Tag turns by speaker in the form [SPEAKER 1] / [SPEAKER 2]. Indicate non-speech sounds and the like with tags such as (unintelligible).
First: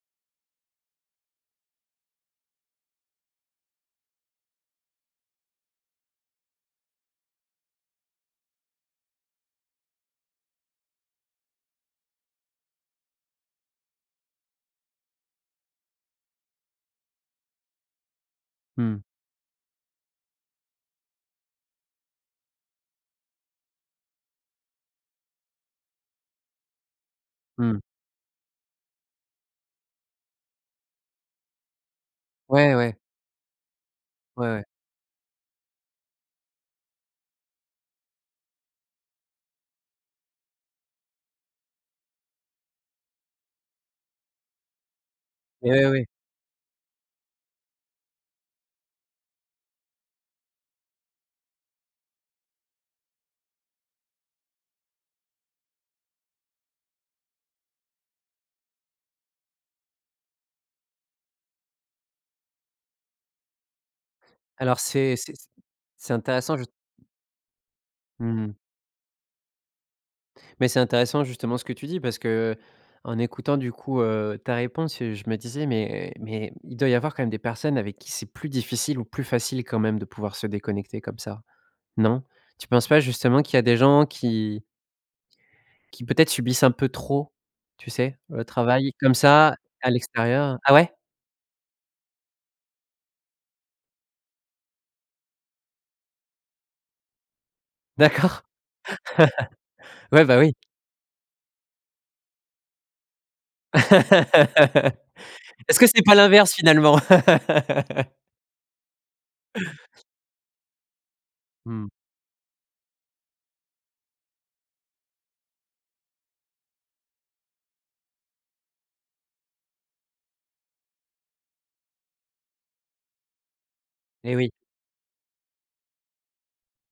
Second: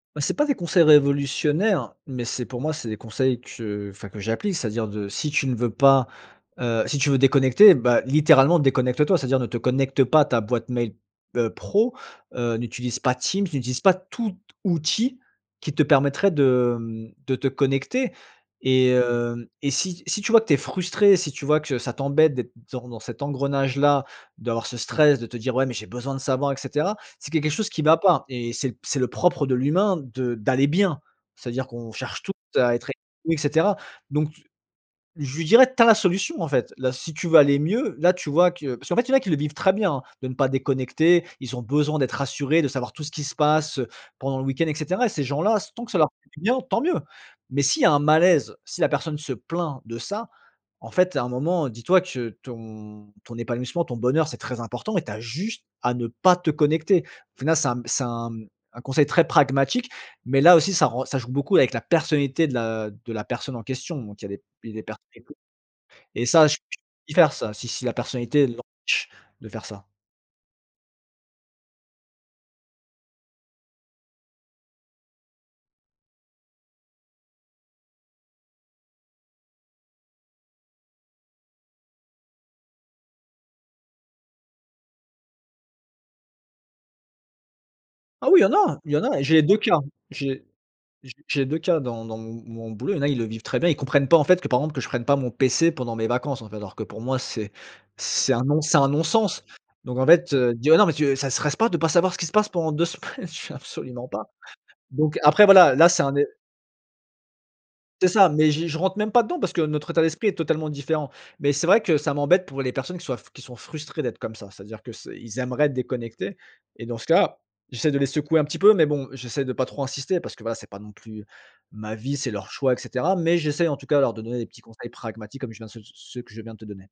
[SPEAKER 1] Heu, c'est pas des conseils révolutionnaires, mais c'est pour moi c'est des conseils que, enfin que j'applique. C'est-à-dire de si tu ne veux pas heu, si tu veux déconnecter bah, littéralement déconnecte-toi. C'est-à-dire ne te connecte pas à ta boîte mail, heu, pro, heu, n'utilise pas Teams, n'utilise pas tout outil qui te permettrait de mmh, de te connecter et
[SPEAKER 2] Mmh.
[SPEAKER 1] heu, et si si tu vois que tu es frustré, si tu vois que ça t'embête d'être dans dans cet engrenage là, d'avoir ce stress, de te dire: «Ouais mais j'ai besoin de savoir et cetera», c'est qu'il y a quelque chose
[SPEAKER 2] Mmh.
[SPEAKER 1] qui va pas et c'est le c'est le propre de l'humain de d'aller bien. C'est à dire qu'on cherche tous à
[SPEAKER 2] Ouais
[SPEAKER 1] être
[SPEAKER 2] ouais.
[SPEAKER 1] (unintelligible) et cetera. Donc t
[SPEAKER 2] Ouais ouais.
[SPEAKER 1] je lui dirais: «Tu as la solution en fait. Là si tu veux aller mieux, là tu vois que» parce qu'en fait il y en a qui le vivent très bien, hein, de ne pas déconnecter. Ils ont besoin d'être rassurés, de savoir tout ce qui se passe, heu, pendant le week-end et cetera et ces gens là s tant
[SPEAKER 2] Eh
[SPEAKER 1] que ça
[SPEAKER 2] oui.
[SPEAKER 1] leur fait du bien, tant mieux! Mais s'il y a un malaise, si la personne se plaint de ça, en fait à un moment, dis toi que ton ton épanouissement, ton bonheur, c'est très important et tu as juste à ne pas te connecter. Au final ça mmh, c'est un mmh, un conseil très pragmatique, mais là aussi ça re ça joue beaucoup avec la personnalité de la de la personne en question, donc il y a des p, il y a
[SPEAKER 2] Alors
[SPEAKER 1] des per
[SPEAKER 2] c'est c'est
[SPEAKER 1] (unintelligible)
[SPEAKER 2] c'est
[SPEAKER 1] et ça je
[SPEAKER 2] intéressant je
[SPEAKER 1] (unintelligible) y faire ça, si si la personnalité
[SPEAKER 2] Mmh.
[SPEAKER 1] l'empêche de faire ça.
[SPEAKER 2] Mais c'est intéressant justement ce que tu dis parce que, heu, en écoutant du coup, heu, ta réponse, heu, je me disais: «Mais mais il doit y avoir quand même des personnes avec qui c'est plus difficile ou plus facile, quand même, de pouvoir se déconnecter comme ça». Non? Tu penses pas justement qu'il y a des gens qui qui peut-être subissent un peu trop, tu sais,
[SPEAKER 1] Ah oui, il y
[SPEAKER 2] le
[SPEAKER 1] en a il
[SPEAKER 2] travail
[SPEAKER 1] y en
[SPEAKER 2] comme
[SPEAKER 1] a et j'ai les
[SPEAKER 2] ça
[SPEAKER 1] 2 cas.
[SPEAKER 2] à
[SPEAKER 1] J'ai
[SPEAKER 2] l'extérieur? Ah ouais?
[SPEAKER 1] j'ai j'ai 2 cas. Dans dans m mon boulot, il y en a ils le vivent très bien, ils comprennent pas en fait que, par exemple que je prenne pas mon pc pendant mes vacances en fait. Alors que pour moi c'est c'est
[SPEAKER 2] D'accord.
[SPEAKER 1] un
[SPEAKER 2] (laughs)
[SPEAKER 1] non c'est un non sens! Donc en
[SPEAKER 2] Ouais,
[SPEAKER 1] fait,
[SPEAKER 2] bah
[SPEAKER 1] heu,
[SPEAKER 2] oui.
[SPEAKER 1] dire: «Non mais tu, ça te stresse pas de pas savoir ce qui se passe pendant 2 semaines?» je fais:
[SPEAKER 2] (laughs)
[SPEAKER 1] «Absolument pas».
[SPEAKER 2] Est-ce
[SPEAKER 1] Donc après voilà,
[SPEAKER 2] que
[SPEAKER 1] là c'est
[SPEAKER 2] c'est
[SPEAKER 1] un
[SPEAKER 2] pas
[SPEAKER 1] é
[SPEAKER 2] l'inverse finalement?
[SPEAKER 1] C'est
[SPEAKER 2] (laughs)
[SPEAKER 1] ça, mais je je rentre même pas dedans parce que notre état d'esprit est totalement différent mais c'est vrai
[SPEAKER 2] Mmh.
[SPEAKER 1] que ça m'embête pour les personnes qui soient f qui sont frustrées d'être comme ça. C'est à dire que c'est ils aimeraient déconnecter et dans ce cas, j'essaie de les secouer un petit peu mais bon j'essaie de pas trop insister. Parce que voilà, c'est pas non plus ma vie, c'est leur choix et cetera, mais j'essaie en tout cas leur donner
[SPEAKER 2] Eh
[SPEAKER 1] des
[SPEAKER 2] oui.
[SPEAKER 1] petits conseils pragmatiques comme je viens de ceux ceux que je viens de te donner.